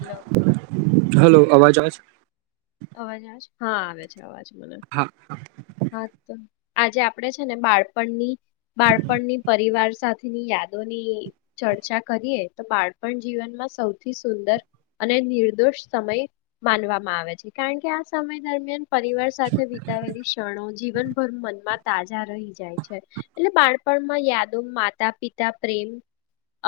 Hello hello અવાજ આવે છે? અવાજ આવે છે? હા આવે છે અવાજ. આવે છે મને. હા હા, તો. આજે આપણેે છે ને બાળપણની, બાળપણની પરિવાર સાથેની યાદોની ચર્ચા કરીએ તો બાળપણ જીવનમાં સૌથી સુંદર અને નિર્દોષ સમય માનવામાં આવે છે. કારણ કે, આ સમય દરમિયાન પરિવાર સાથે વિતાવેલી ક્ષણો છે. જીવનભર મનમાં તાજા રહી જાય છે. એટલે બાળપણ માં યાદોમાં માતા, પિતા, પ્રેમ,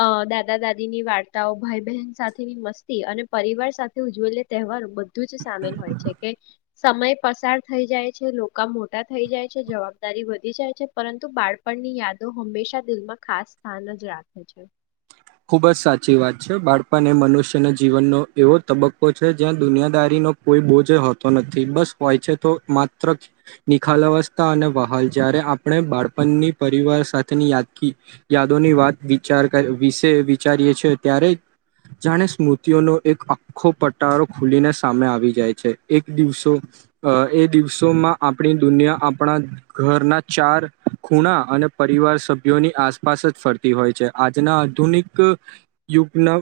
અ દાદા, દાદી ની વાર્તાઓ ભાઈ-બહેન સાથેની મસ્તી અને પરિવાર સાથે ઉજવેલ તહેવારો બધું જ સામેલ હોય છે. કે સમય પસાર થઈ જાય છે લોકા મોટા થઈ જાય છે, જવાબદારી વધી જાય છે. પરંતુ બાળપણની યાદો હંમેશા દિલમાં ખાસ સ્થાન જ રાખે. છે. ખુબ જ સાચી વાત છે. બાળપણ એ મનુષ્યના જીવનનો એવો તબક્કો છે જ્યાં દુનિયાદારીનો કોઈ બોજ હોતો નથી. બસ હોય છે, તો માત્ર નિખાલ અવસ્થા અને વહાલ જયારે આપણે બાળપણની પરિવાર સાથેની યાદગી યાદોની વાત, વિચાર કર વી તે વિચારીએ છે ત્યારે જાણે સ્મૃતિઓનો એક આખો પટારો ખુલીને સામે આવી જાય છે. એક દિવસો એ દિવસોમાં આપણી દુનિયા આપણા ઘરના ચાર ખૂણા અને પરિવાર સભ્યોની આસપાસ જ ફરતી હોય છે. આજના આધુનિક યુગના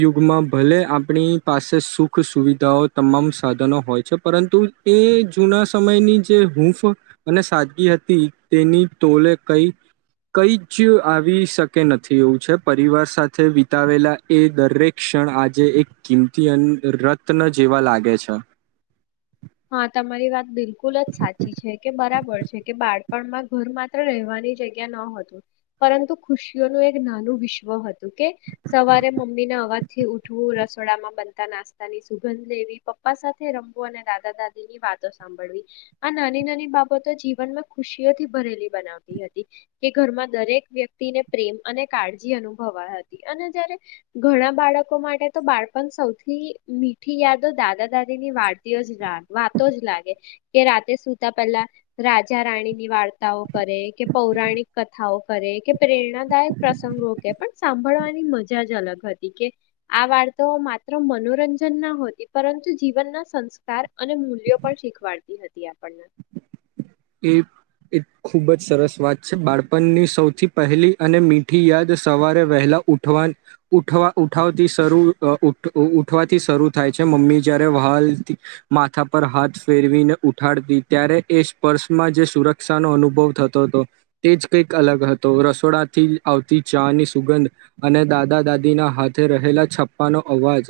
યુગમાં ભલે આપણી પાસે સુખ- સુવિધાઓ તમામ સાધનો હોય છે. પરંતુ એ જૂના સમયની જે હૂંફ અને સાદગી હતી. તેની તોલે કંઈ કંઈ જ આવી શકે નથી એવું છે. પરિવાર સાથે વિતાવેલા એ દરેક ક્ષણ આજે એક કિંમતી અને રત્ન જેવા લાગે છે. હા, તમારી વાત બિલકુલ જ સાચી છે. કે બરાબર છે. કે બાળપણ પણ ઘર માત્ર રહેવાની જગ્યા ન હતું, પરંતુ ખુશીઓનું એક નાનું વિશ્વ હતું. કે સવારે મમ્મીને અવાજથી ઉઠવું, રસોડામાં બનતા નાસ્તા ની સુગંધ લેવી, પપ્પા સાથે રમવું અને દાદી સાથે દાદી ની વાતો સાંભળવી, આ નાની નાની બાબતો જીવનમાં ખુશીઓથી ભરેલી બનાવતી હતી. કે ઘરમાં દરેક વ્યક્તિને પ્રેમ અને કાળજી અનુભવા હતી. અને જયારે ઘણા બાળકો માટે તો બાળપણ સૌથી મીઠી યાદો દાદા દાદી ની વાર્તા જ વાતો જ લાગે કે, રાતે સુતા પહેલા રાજા રાણીની વાર્તાઓ કરે કે, પૌરાણિક કથાઓ કરે કે, પ્રેરણાદાયક પ્રસંગો કે પણ સાંભળવાની મજા જ અલગ હતી. કે આ વાર્તાઓ માત્ર મનોરંજન ના હોતી પરંતુ જીવનના સંસ્કાર સાર અને મૂલ્યો પણ શીખવાડતી હતી આપણને એ ખૂબ જ સરસ વાત છે. બાળપણની સૌથી પહેલી અને મીઠી યાદ સવારે વહેલા ઉઠવાથી શરૂ થાય છે. મમ્મી જયારે વ્હાલ માથા પર હાથ ફેરવીને ઉઠાડતી ત્યારે, એ પર્સમાં જે સુરક્ષાનો અનુભવ થતો હતો તે જ કંઈક અલગ હતો. રસોડાથી આવતી ચાની સુગંધ અને દાદા દાદીના હાથે રહેલા છપ્પાનો અવાજ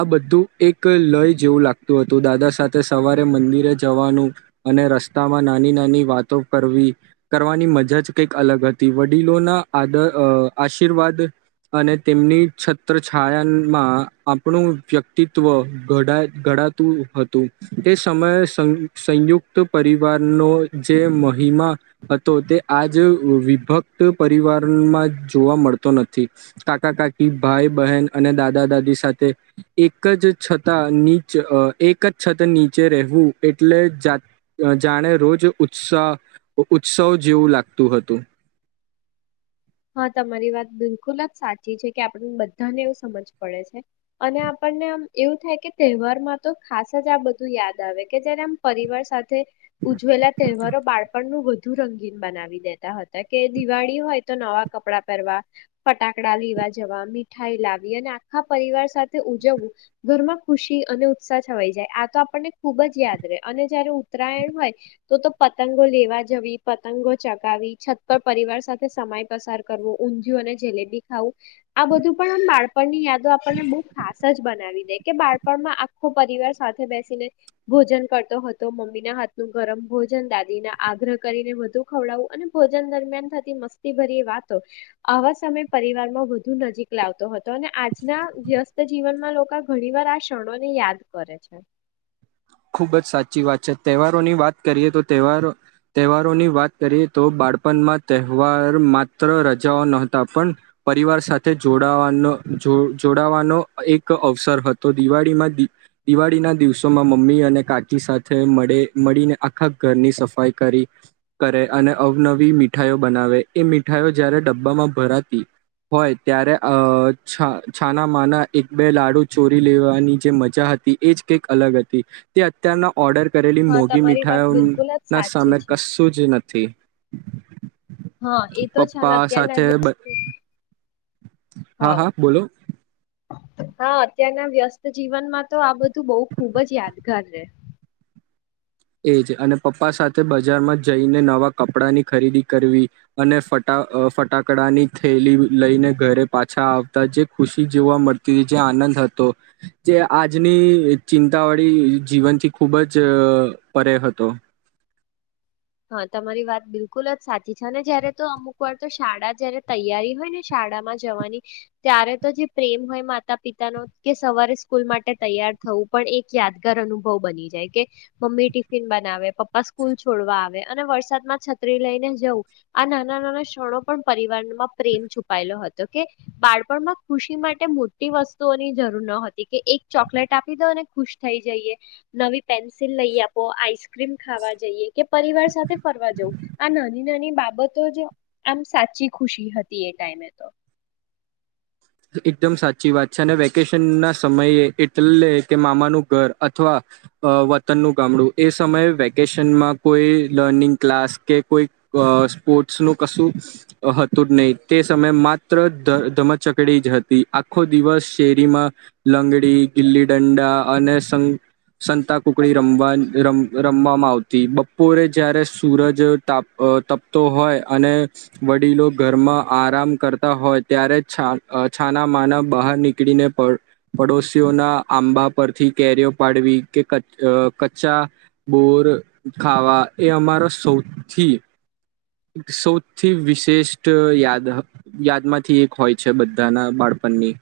આ બધું એક લય જેવું લાગતું હતું. દાદા સાથે સવારે મંદિરે જવાનું અને રસ્તા માં નાની નાની વાતો કરવાની મજા જ કંઈક અલગ હતી. વડીલોના આશીર્વાદ અને તેમની છત્રછાયામાં આપણું વ્યક્તિત્વ ઘડાતું હતું તે સમયે સંયુક્ત પરિવારનો જે મહિમા હતો તે આજ વિભક્ત પરિવારમાં જોવા મળતો નથી. કાકા-કાકી, ભાઈ-બહેન અને દાદા-દાદી સાથે એક જ છત નીચે રહેવું એટલે જાત જાણે રોજ ઉત્સવ જેવું લાગતું હતું. હા, તમારી વાત બિલકુલ જ સાચી છે કે આપણ બધાને એવું સમજ પડે છે અને આપણને આમ એવું થાય કે તહેવારમાં તો ખાસ જ આ બધું યાદ આવે કે જયારે આમ પરિવાર સાથે ઉજવેલા તહેવારો બાળપણ નું બધું વધુ રંગીન બનાવી દેતા હતા. કે દિવાળી હોય નવા કપડા પહેરવા, ફટાકડા લેવા જવા, મીઠાઈ લાવી અને આખા પરિવાર સાથે ઉજવવું ઘરમાં ખુશી અને ઉત્સાહ છવાઈ જાય, આ તો આપણને ખુબ જ યાદ રહે. અને જયારે ઉત્તરાયણ હોય તો તો પતંગો લેવા જવી, પતંગો ચગાવી છત પર પરિવાર સાથે સમય પસાર કરવો, ઉંધીયુ અને જલેબી ખાવું -. આ બધું પણ આમ બાળપણની યાદો આપણને બહુ ખાસ જ બનાવી દે. કે બાળપણમાં આખો પરિવાર સાથે બેસીને ભોજન કરતો હતો. મમ્મીના હાથનું ગરમ ભોજન, દાદી ના આગ્રહ કરીને વધુ ખવડાવું અને ભોજન દરમિયાન થતી મસ્તી. ભરી વાતો આવા સમયે પરિવારમાં વધુ નજીક લાવતો હતી. અને આજના વ્યસ્ત જીવનમાં લોકો ઘણી વાર આ ક્ષણોને યાદ કરે છે. ખૂબ જ સાચી વાત છે. તહેવારોની વાત કરીએ તો તહેવારોની વાત કરીએ તો બાળપણમાં તહેવાર માત્ર રજાઓ ન હતા, પણ પરિવાર સાથે જોડાવાનો એક અવસર હતો. દિવાળીના દિવસોમાં મમ્મી અને કાકી સાથે મળીને આખા ઘરની સફાઈ કરી કરે અને અવનવી મીઠાઈઓ બનાવે. એ મીઠાઈઓ જ્યારે ડબ્બામાં ભરાતી હોય ત્યારે છાના માના એક બે લાડુ ચોરી લેવાની જે મજા હતી, એ જ કંઈક અલગ હતી. તે અત્યારના ઓર્ડર કરેલી હા મોંઘી તમારી વાત મીઠાઈઓનુ બિલકુલ જ ના સાચી સામે છે કશું જ નથી. હા એ થી તો છે ને પપ્પા અત્યારના સાથે વ્યસ્ત બ હા, હા બોલો. હા, અત્યારના વ્યસ્ત જીવનમાં તો આ બધું બહુ ખુબ જ યાદગાર રહે. એજ અને પપ્પા સાથે બજારમાં જઈને નવા કપડાની ખરીદી કરવી અને ફટા અ ફટાકડાની થેલી લઈને ઘરે પાછા આવતા જે ખુશી જોવા મળતી હતી, જે આનંદ હતો, જે આજની ચિંતાવાળી જીવનથી ખૂબ જ અ પરે હતો. હા તમારી વાત બિલકુલ જ સાચી છે અને જયારે તો અમુક વાર તો શાળા જયારે તૈયારી હોય ને શાળામાં જવાની ત્યારે તો જે પ્રેમ હોય માતા પિતાનો કે સવારે સ્કૂલ માટે તૈયાર થવું પણ એક યાદગાર અનુભવ બની જાય કે મમ્મી ટિફિન બનાવે પપ્પા સ્કૂલ છોડવા આવે અને વરસાદમાં છત્રી લઈને જવું આ નાના-નાના ક્ષણો પણ પરિવારમાં પ્રેમ છુપાયેલો હતો કે બાળપણમાં ખુશી માટે મોટી વસ્તુઓની જરૂર ન હતી કે એક ચોકલેટ આપી દોને ખુશ થઈ જઈએ નવી પેન્સિલ લઈ આપો આઈસક્રીમ ખાવા જઈએ કે પરિવાર સાથે ફરવા જવું આ નાની-નાની બાબતો જ આમ સાચી ખુશી હતી એ ટાઈમે તો. એકદમ સાચી વાત છે અને વેકેશન ના સમયે એટલે કે મામાનું ઘર અથવા અ વતનનું ગામડું એ સમયે વેકેશનમાં કોઈ લર્નિંગ ક્લાસ કે કોઈ અ સ્પોર્ટ્સ નું કશું હતું જ નહી તે સમયે માત્ર ધમચક જ હતી આખો દિવસ શેરીમાં લંગડી ગીલી દંડા અને સંત સંતાકુકડી રમવા રમ રમવામાં આવતી બપોરે જય્યારે સૂરજ તાપ તપતો હોય અને વડીલો ઘરમાં આરામ કરતા હોય ત્યારે છા છાનામાના બહાર નીકળીને પ પડોશીઓના આંબા પરથી કેરીઓ પાડવી કે ક કચ્ચા બોર ખાવા એ અમારા સૌથી એક સૌથી વિશેષ્ટ યાદ યાદમાંથી એક હોય છે બધાના બાળપણની.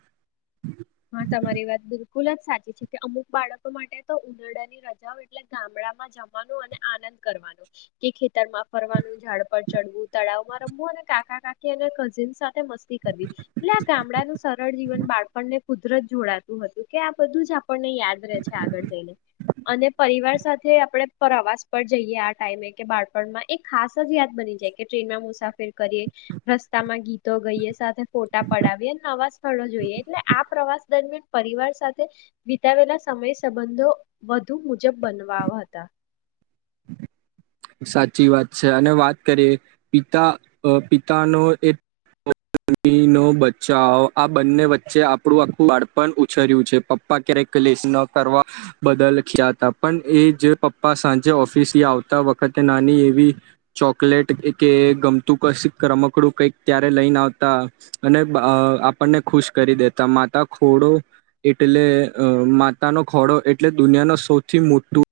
હા તમારી વાત બિલકુલ જ સાચી છે કે અમુક બાળકો માટે તો ઉનાડાની રજાઓ એટલે ગામડામાં જવાનું અને આનંદ કરવાનો કે ખેતરમાં ફરવાનું ઝાડ પર ચડવું તળાવમાં રમવું અને કાકા કાકી અને કઝિન સાથે મસ્તી કરવી એટલે આ ગામડાનું સરળ જીવન બાળપણને કુદરત જોડાતું હતું કે આ બધું જ આ આપણ ને યાદ રહે છે આગળ જઈને અને પરિવાર સાથે આપડે પ્રવાસ પર જઈએ આ ટાઈમે કે બાળપણમાં એક ખાસ જ યાદ બની જાય કે ટ્રેનમાં મુસાફર કરીએ રસ્તામાં ગીતો ગઈએ સાથે ફોટા પડાવીએ અને નવા સ્થળો જોઈએ. એટલે આ પ્રવાસ દરમિયાન પરિવાર સાથે વિતાવેલા સમય સંબંધો વધુ મુજબ બનવા હતા. સાચી વાત છે અને વાત કરીએ પિતા અ પિતાનો એમ [unintelligible] નો બચાવ આ બંને વચ્ચે આપણું આખું બાળપણ ઉછર્યું છે. પપ્પા ક્યારેક લેશન કરવા બદલ [unintelligible] હતા પણ એ જે પપ્પા સાંજે ઓફિસ થી આવતા વખત વખતે નાની એવી ચોકલેટ કે ગમતું કશુ રમકડું કઈક ક્યાંરે લઈને આવતા અને આપણને ખુશ કરી દેતા માતા ખોડો એટલે માતાનો ખોડો એટલે દુનિયા નો સૌથી મોટું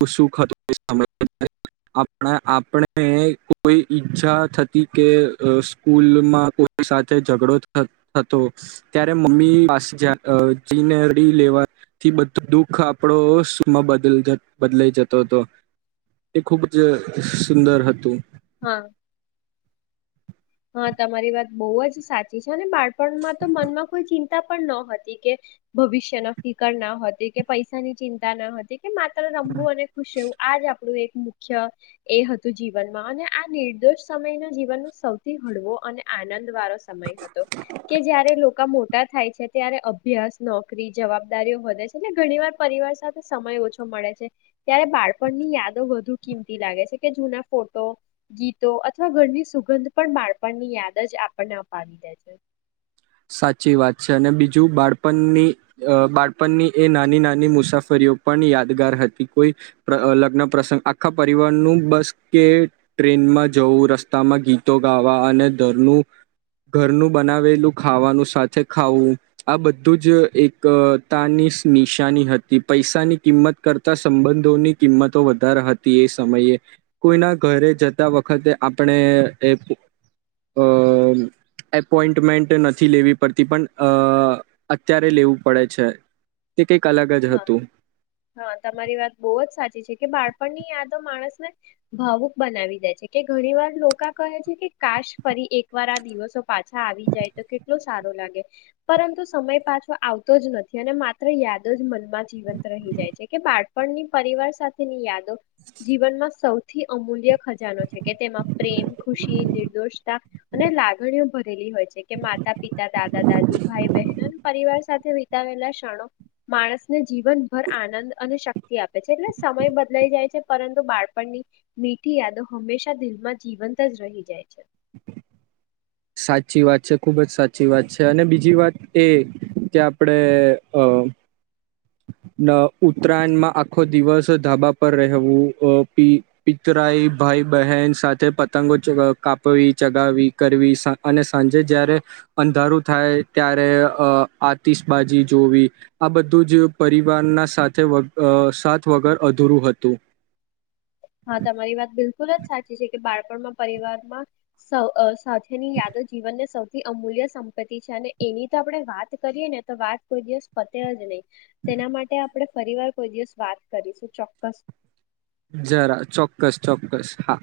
[unintelligible] આપણે કોઈ ઈચ્છા થતી કે સ્કૂલમાં કોઈ સાથે ઝઘડો થતો ત્યારે મમ્મી પાસે જીનેરી [unintelligible] લેવાથી બધું દુઃખ આપણોમાં સૂખમાં બદલી જતો. બદલાઈ જતો તો એ ખુબ જ સુંદર હતું. હા હા તમારી વાત બહુ જ સાચી છે, અને બાળપણમાં તો મનમાં કોઈ ચિંતા પણ ન હતી કે ભવિષ્ય ન ફિકર ના હતી કે પૈસાની ચિંતા ના હતી કે માત્ર રમવું અને ખુશ હોવું આજ આપણું એક મુખ્ય એ હતું જીવનમાં અને આ નિર્દોષ સમયના જીવનમાં સૌ થી હળવો અને આનંદ વારો સમય હતો કે જયારે લોકા મો થાય છે ત્યારે અભ્યાસ નોકરી જવાબદારીઓ વધે છે ને ઘણી વાર પરિવાર સાથે સમય ઓછો મળે છે ત્યારે બાળપણની યાદો વધુ કિંમતી લાગે છે કે જૂના ફોટો ગીતો અથવા ઘરની સુગંધ પણ બાળપણ ની યાદ જ આપણને અપાવી દે છે. સાચી વાત છે, અને બીજું બાળપણની બાળપણની એ નાની નાની મુસાફરીઓ પણ યાદગાર હતી કોઈ લગ્ન પ્રસંગ આખા પરિવારનું બસ કે ટ્રેનમાં જવું રસ્તામાં ગીતો ગાવા અને ધરનું ઘરનું બનાવેલું ખાવાનું સાથે ખાવું આ બધું જ એકતાની નિશાની હતી પૈસાની કિંમત કરતાં સંબંધોની કિંમતો વધારે હતી એ સમયે કોઈના ઘરે જતા વખતે આપણે એ અ એપોઈન્ટમેન્ટ નથી નથી લેવી પડતી પણ અ અત્યારે લેવું પડે છે. તે કંઈક અલગ જ હા હતું હા તમારી વાત બહુ જ સાચી છે કે બાળપણની યાદો માણસ ભાવુક બનાવી દે છે કે ઘણી વાર લોકા કહે છે કે કાશ ફરી એકવાર આ દિવસો પાછા આવી જાય તો કેટલો સારો લાગે પરંતુ સમય પાછો આવતો જ નથી અને માત્ર યાદ જ મનમાં જીવંત રહી જાય છે કે બાળપણની પરિવાર સાથેની યાદ, જીવનમાં સૌથી થી અમૂલ્ય ખજાનો છે કે તેમાં પ્રેમ ખુશી નિર્દોષતા અને લાગણીઓ લી હોય છે કે માતા પિતા, દાદા દાદી ભાઈ, બહેનો અને પરિવાર સાથે વિતાવેલા ક્ષણો માણસને જીવનભર આનંદ અને શક્તિ આપે છે, એટલે સમય બદલાઈ જાય છે. પરંતુ બાળપણની મીઠી યાદો હંમેશા દિલમાં જીવંત જ રહી જાય છે. [unintelligible] સાચી વાત છે ખૂબ જ સાચી વાત છે, અને બીજી વાત એ કે આપણે અ ઉત્તરાયણમાં આખો દિવસ ધાબા પર રહેવું પ પિતરાઈ ભાઈ બહેન સાથે પતંગો કાપવી, ચગાવી કરવી અને સાંજે જય્યારે અંધારું થાય ત્યારે આતિશબાજી જોવી આ બધું જ પરિવારના સાથ વગર અધૂરું હતું. હા, તમારી વાત બિલકુલ જ સાચી છે કે બાળ પણ પરિવાર માં સૌ અસ સાથે ની યાદો જીવનને સૌ થી અમૂલ્ય સંપત્તિ છે અને એની તો આપણે વાત કરીએ ને તો વાત કોઈ દિવસ પતે જ નહી. તેના માટે આપણે ફરી વાર કોઈ દિવસ વાત કરીશું ચોક્કસ જરા ચોક્કસ ચોક્કસ હા